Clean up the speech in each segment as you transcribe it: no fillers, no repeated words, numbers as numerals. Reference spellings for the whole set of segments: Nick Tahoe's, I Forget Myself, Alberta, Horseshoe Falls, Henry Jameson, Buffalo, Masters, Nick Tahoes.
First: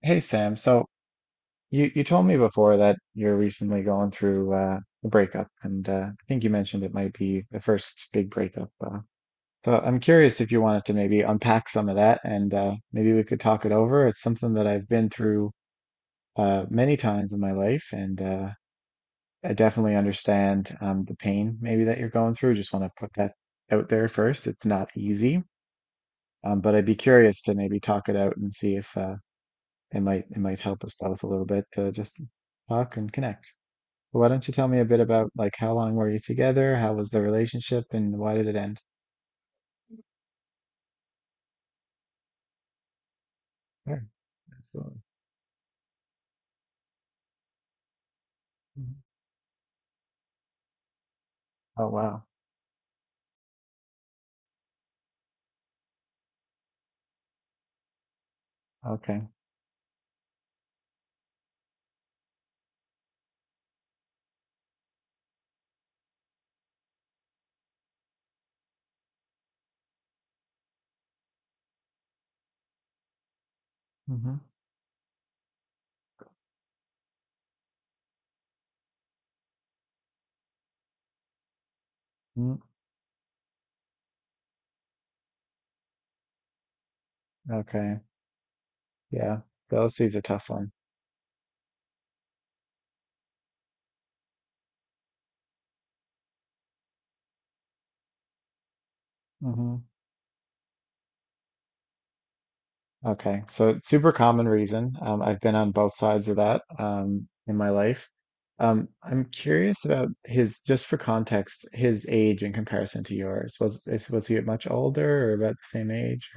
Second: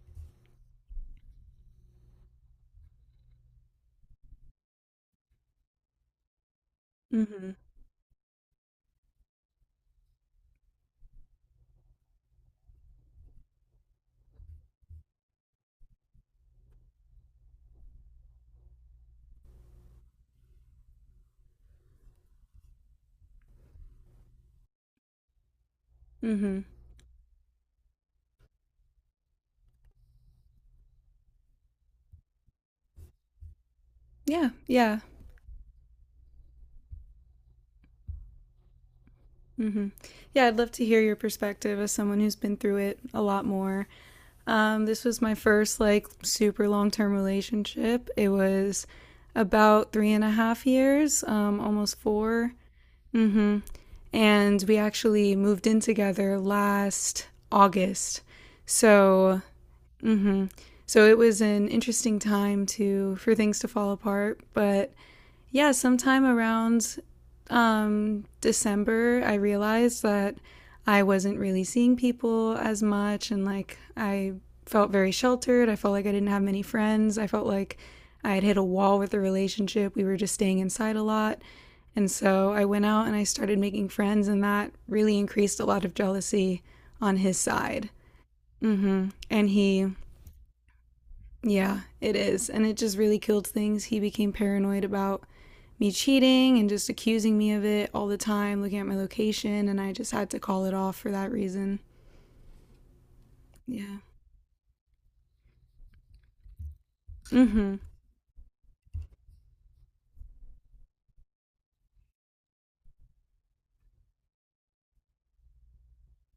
Hey Sam, so you told me before that you're recently going through a breakup, and I think you mentioned it might be Mhm. the first big breakup. So I'm curious if you wanted to maybe unpack some of that, and maybe we could talk it over. It's something that I've been through many times in my life, and I definitely understand the pain maybe that you're going through. Just want to put that out there first. It's not easy, Mhm. but I'd be curious to maybe talk it out and see if it might help us out a little bit to just talk and connect. But why don't Yeah, you tell me a bit yeah. about like how long were you together? How was the relationship and why did it end? Mhm. Yeah, I'd love to hear your perspective as someone who's been through it a lot more. Sure, Um, absolutely. this was my first like super long-term relationship. It was Mhm. about three and a half years, Oh almost wow. four. Mm-hmm. And we actually moved in together last August. Okay. So, mm-hmm, so it was an interesting time to for things to fall apart, but yeah, sometime around December, I realized that I wasn't really seeing people as much. And like, I Mm-hmm. felt very sheltered. I felt like I didn't have many friends. I felt like I had hit a wall with the relationship. We were just staying inside a lot. And so Mm. I went out and I started making friends, and that really increased a lot of jealousy on his side. Okay. Mm-hmm. Yeah. And he Jealousy is a tough one. yeah, it is. And it just really killed things. He became paranoid about me cheating and just accusing me of it all the time, looking at my location, and Hmm. I just had to call it off for that reason. Okay. So it's Yeah. super common reason. I've been on both sides of that in my Mm-hmm. life. I'm curious about his, just for context, his age in comparison to yours. Was he much older or about the same age?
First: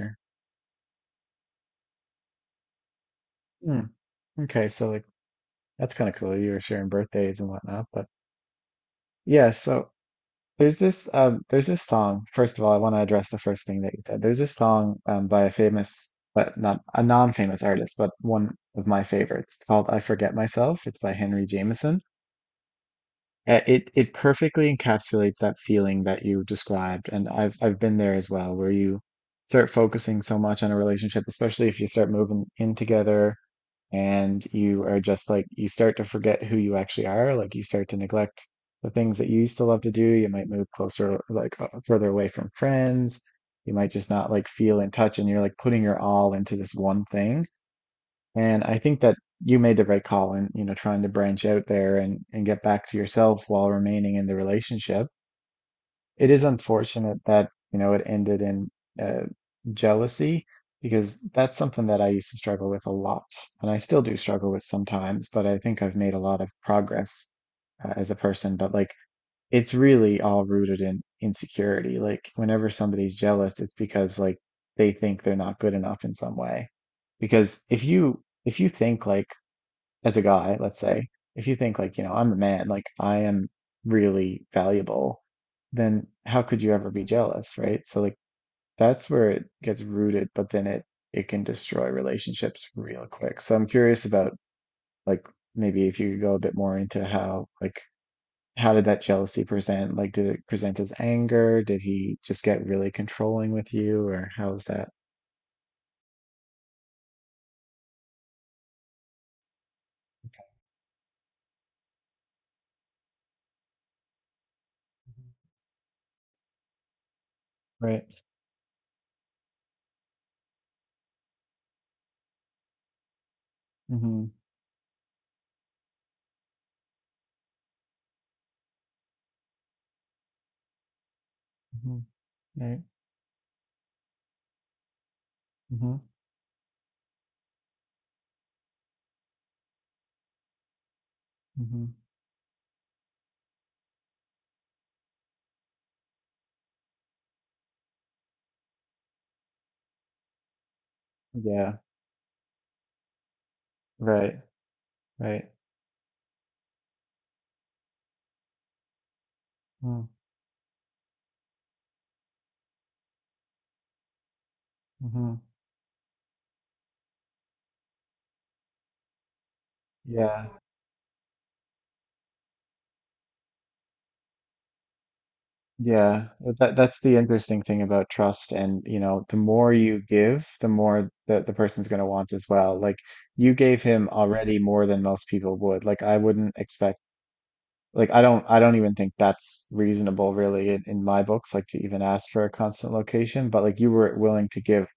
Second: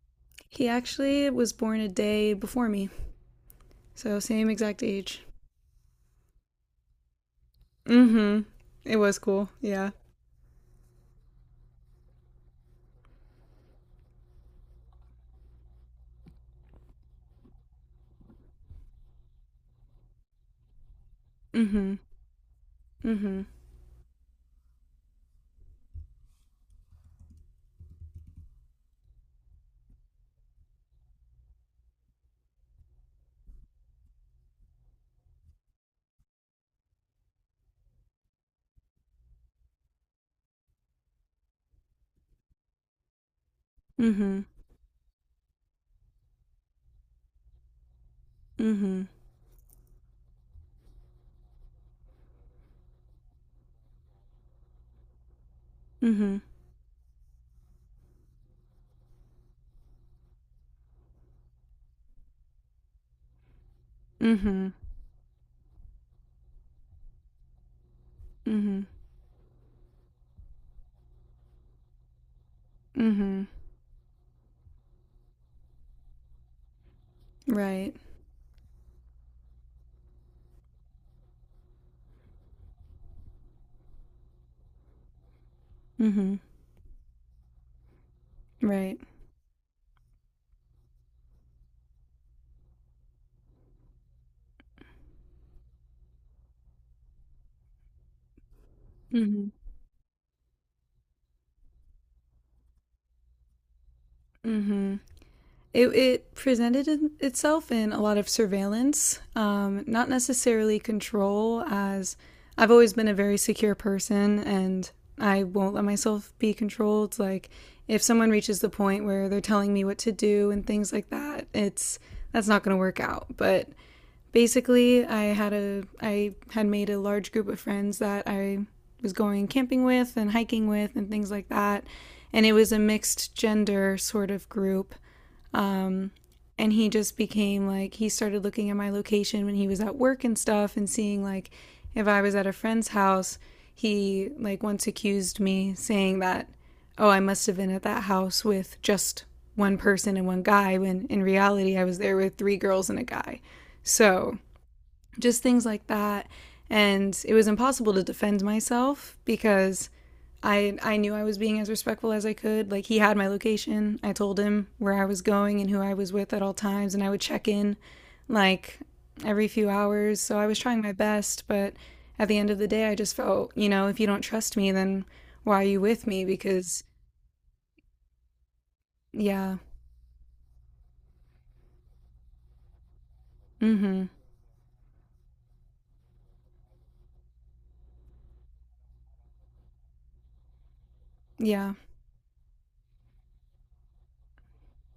He actually was born a day before me, Hmm, so same okay, exact so like age. that's kind of cool. You were sharing birthdays and whatnot, but Mm-hmm. It was yeah. cool. So Yeah. there's this song. First of all, I want to address the first thing that you said. There's this song by a famous but not a non-famous artist, but one of my favorites. It's called "I Forget Myself." It's by Henry Mm-hmm. Jameson. Mm-hmm. It perfectly encapsulates that feeling that you described, and I've been there as well, where you start focusing so much on a relationship, especially if you start moving in together. And you are just like you start to forget who you actually are, like you start to neglect the things that you used to love to do. You might move closer like further away from friends. You might just not Mm-hmm. like feel in touch, and you're like putting your all into this one thing. And I think Mm-hmm. that you made the right call in, you know, trying to branch out there and get back to yourself while remaining in the relationship. It Mm-hmm. is unfortunate that, you know, it ended in uh, jealousy, because that's something that I used to struggle with a lot. And I still do struggle with Mm-hmm. sometimes, but I think I've made a lot of progress as a person. But Mm-hmm. like, it's really all rooted in insecurity. Like, whenever somebody's Mm-hmm. jealous, it's because like they think they're not good enough in some way. Because if Right. you, if you think like, as a guy, let's say, if you think like, you know, I'm the man, like I am really valuable, then Mm-hmm. how could you ever be jealous, right? So like Right. that's where it gets rooted, but then it can destroy relationships real quick. So I'm curious about like maybe if you could go a bit more into how like how did that jealousy Mm-hmm. present? Like did it present as anger? Did he just get really controlling with you or how was that? It presented itself in a lot of surveillance, not necessarily control, as I've always been a very secure person and I won't let myself be controlled. Like, if Right. someone reaches the point where they're telling me what to do and things like that, it's that's not going to work out. But Mm-hmm. basically, I had made a large group of friends that I was going camping with and hiking with and things like that. Mm-hmm. And it was a Right. mixed gender sort of group, Mm-hmm. and he just became like he started looking at my location when he was at work and stuff and seeing like Mm-hmm. if I was at a friend's house, he like once accused me saying that oh, I must have been at that house with just one person and one guy when in Yeah. reality I was there with three girls and a guy. So, Right. just Right. things like that, and it was impossible to defend myself because Mm, I knew I was being as respectful as I could. Like he had my location. I told him where I was mhm. going and who I was with at all times and I would check in like every few hours. So I Yeah, was trying my best, but at the end of the day I just felt, you know, if you don't trust me then why are you with me, yeah. uh, That because that's the interesting thing about trust, and you know, the yeah. more you give, the more that the person's going to want as well. Like you gave him Mhm. already more than most people would. Like I wouldn't expect. Like I don't. I don't even think that's reasonable, really, in my books. Like Yeah. to even ask for a constant location, but like you were willing to give,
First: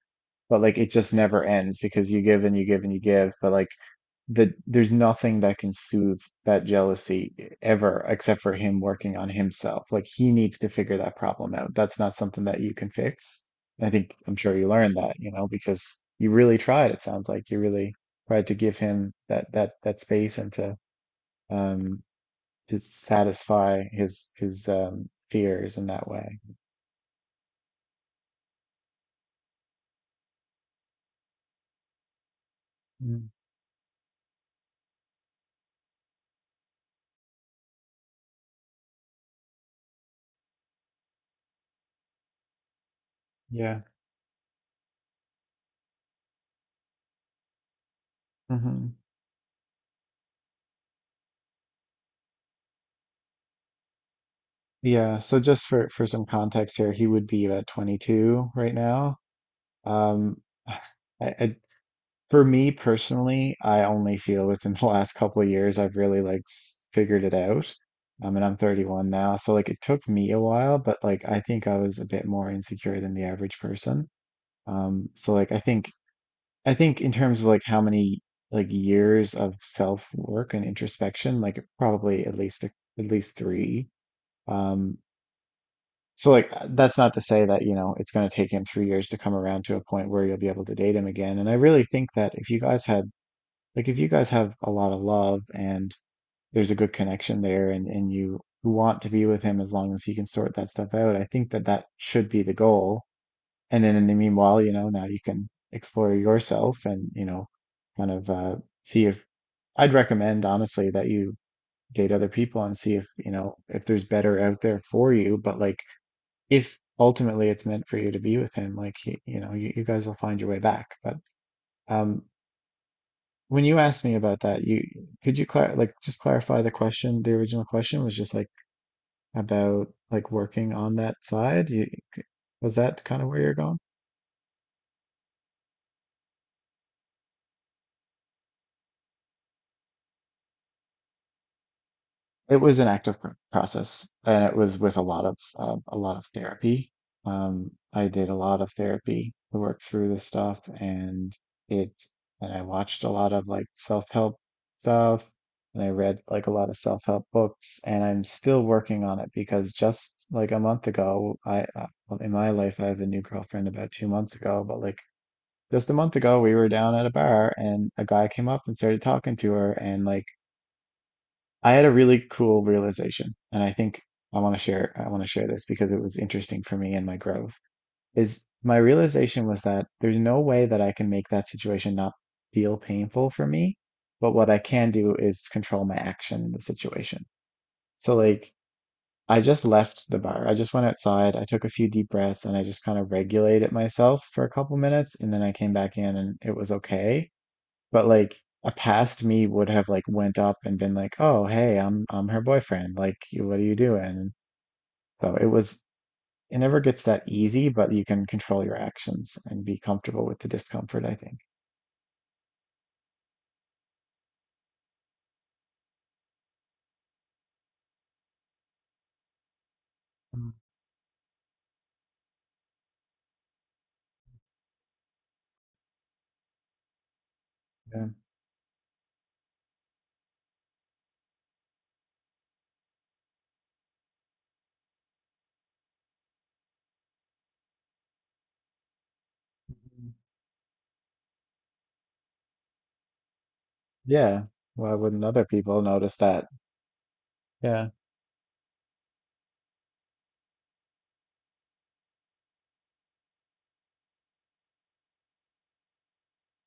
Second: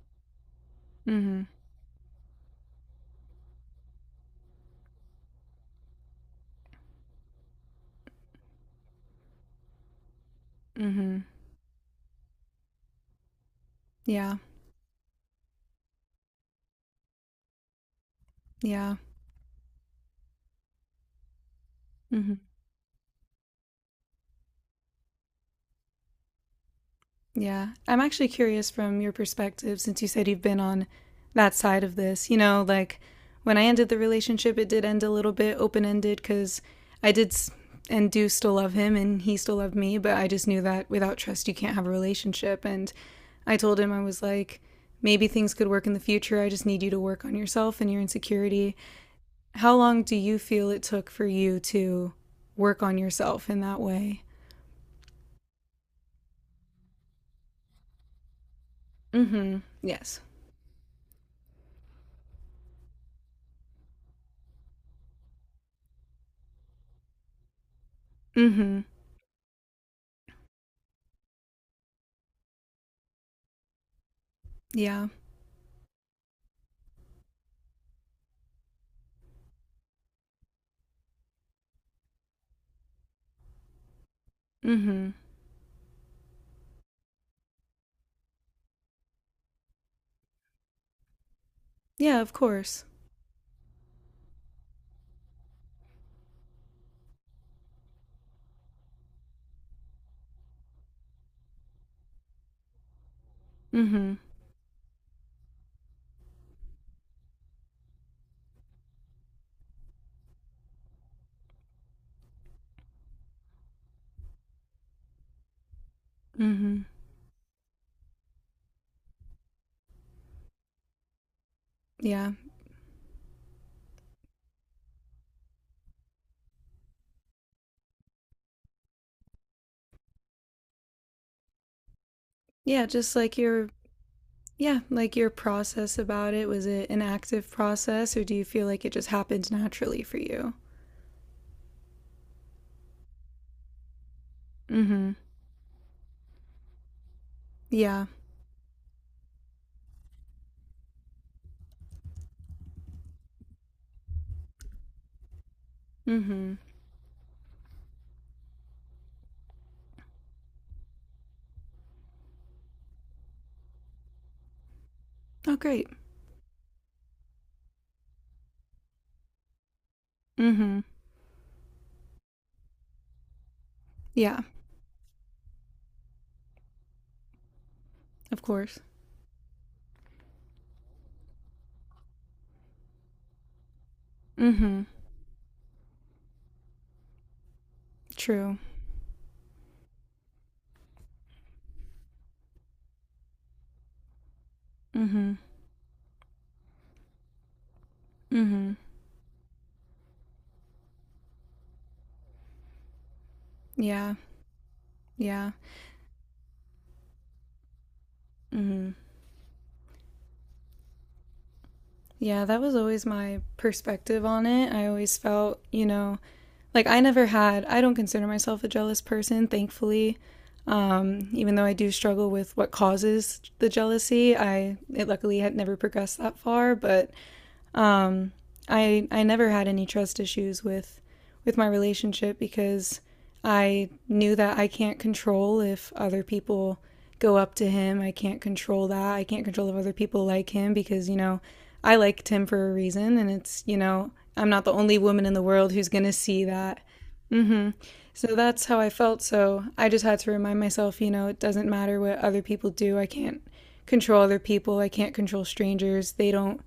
but like it just never Mhm. ends because you give and you give and you give. But like that there's nothing that can soothe that jealousy ever except for him working on himself. Like he needs to figure that Mhm. problem out. That's not something that you can fix. I think I'm Yeah. sure you learned that, you know, because you really tried. It sounds like you really tried to give Yeah. him that space and to um Mhm. Satisfy his fears in that way. Yeah. I'm actually curious from your perspective, since you said you've been on that side of this. You know, like Mm, when I ended the relationship, it did end a little bit open ended because I did and do still love him and he still loved me, but I just knew that without trust, you can't have a relationship. And I told yeah. him, I was like, maybe things could work in the future. I just need you to work on yourself and your insecurity. Hmm. How long do you feel it took for you to work on yourself in that way? Yeah, so just for some context here, he would be about 22 right now. Mm hmm. Yes. Um I For me personally, I only feel within the last couple of years I've really like figured it out. I mean, Mm I'm hmm. 31 now, so like it took me a while, but like I think I was a bit more insecure than the average person. Yeah. So like I think in terms of like how many like years of self-work and introspection, like probably at least at least three. Mm Um, hmm. so like that's not to say that, you know, it's going to take him 3 years to come around to a point where you'll be able to date him again. And I really think Yeah, that of if you guys course. had like if you guys have a lot of love and there's a good connection there and you want to be with him as long as he can sort that stuff out, I think that that should be the goal. And then in the Mhm. meanwhile, you know, now you can explore yourself, and you know, kind of see if I'd recommend honestly that you date other people and see if, you know, if there's better out there for you. But like if Mhm. ultimately it's meant for you to be with him, like you guys will find your way back. But um Yeah. when you asked me about that, you could you clar like just clarify the question? The original question was just like about like working on that side. You Was Yeah, that just kind of like where you're your going? yeah, like your process about it, was it an active process or do you feel like it just happened naturally for you? It was an active process, and it was with a Mhm. lot of um, a lot of therapy. I Yeah. did a lot of therapy to work through this stuff, it and I watched a lot of like self-help stuff, and I read like a Mhm. lot of self-help books, and I'm still working on it because just like a month ago, I well, in my life I have a new girlfriend about 2 months ago, but like Oh, great. just a month ago we were down at a bar and a guy came up and started talking to her, and like Mhm. I had a really cool realization, and I think Yeah, I want to share this because it was interesting for me and my growth. of Is My course. realization was that there's no way that I can make that situation not feel painful for me, but what I Mhm. can do is control my action in the situation. So like True. I just left the bar. I just went outside, I took a few deep breaths, and I just kind of regulated myself for a couple minutes, and Mhm. then I came back in and it was okay. But like a Mhm. past me would have like went up and been like, "Oh, hey, I'm her boyfriend. Like, what are you Yeah. doing?" So Yeah. It never gets that easy, but you can control your Mhm. actions and be comfortable with the discomfort, I think. Yeah, that was always my perspective on it. I always felt, you know, like, I never had, I don't consider myself a jealous person, thankfully. Mm, Even though I do struggle with what causes the jealousy, I it luckily had never progressed that far, but yeah. um, I never had any trust issues with my relationship because I knew that I can't control if other people go up to him. I can't control that. I can't control if other Mhm. people like him because, you know, I liked him for a reason and it's, you know, Yeah. I'm not the Why only wouldn't woman in the other world people who's going to notice see that? that, Yeah. so that's how I felt. So I just had to remind myself, you know, it doesn't matter what other people do. I can't control other people. I can't control strangers. They don't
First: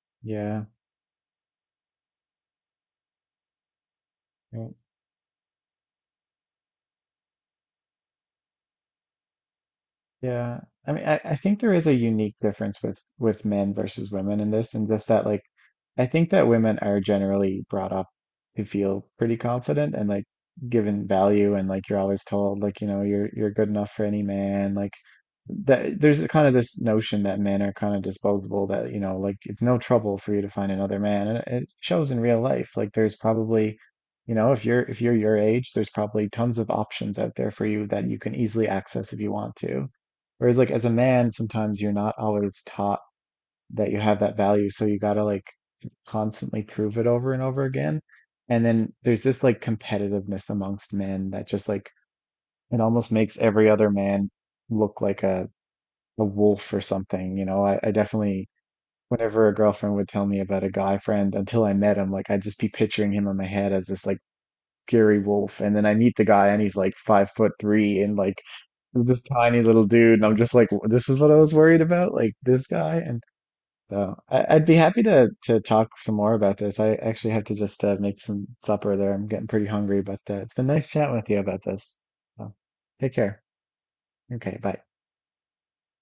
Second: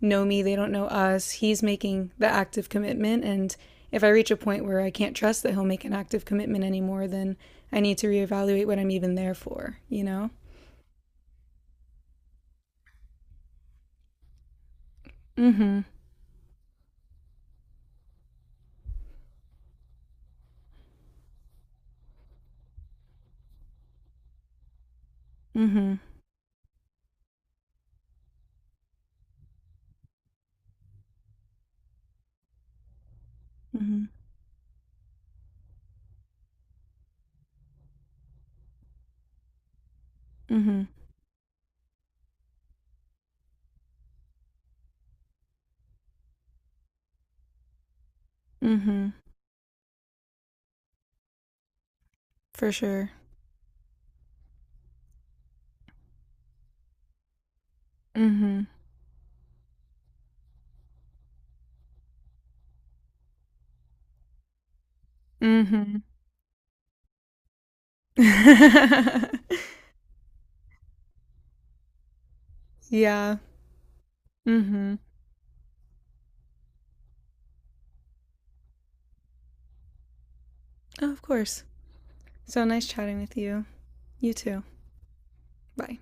know me. They Yeah. don't know us. He's making the active commitment. And if I reach a point Right. where I can't trust that he'll make an active commitment anymore, then I need to reevaluate what I'm even there for, you know? Yeah. I mean, I think there is a unique difference with men versus women in this, and just that like Mm hmm. I think that women are generally brought up to feel pretty confident and like given value and like you're always told like, you know, you're good enough for any man. Like Mm hmm. that there's a kind of this notion that men are kind of disposable that, you know, like it's no trouble for you to find another man. And it shows in real life. Like there's probably Mm hmm. you know, if you're your age, there's probably tons of options out there for you that you can easily access if you want to. Whereas Mm like hmm. as a man, sometimes you're not always taught that you have that value, so you gotta like constantly prove it over and over again. And Mm then hmm. there's this like competitiveness amongst men that just like For it sure. almost makes every other man look like a wolf or something. You know, I definitely Mm whenever a girlfriend would tell me about a guy friend until I met him, like I'd just be picturing him in my head as this like fury wolf. hmm. And then I Mm meet the guy and he's like 5'3" and hmm. like this tiny little dude, and I'm just like, this is what I was worried about, like this guy. And yeah. so I'd Mm be hmm. happy to talk some more about this. I actually have to just make some supper there. I'm getting pretty hungry, but it's been nice Oh, chatting of with you about course. this. So, So nice take chatting with care. you. You Okay, too. bye. Bye.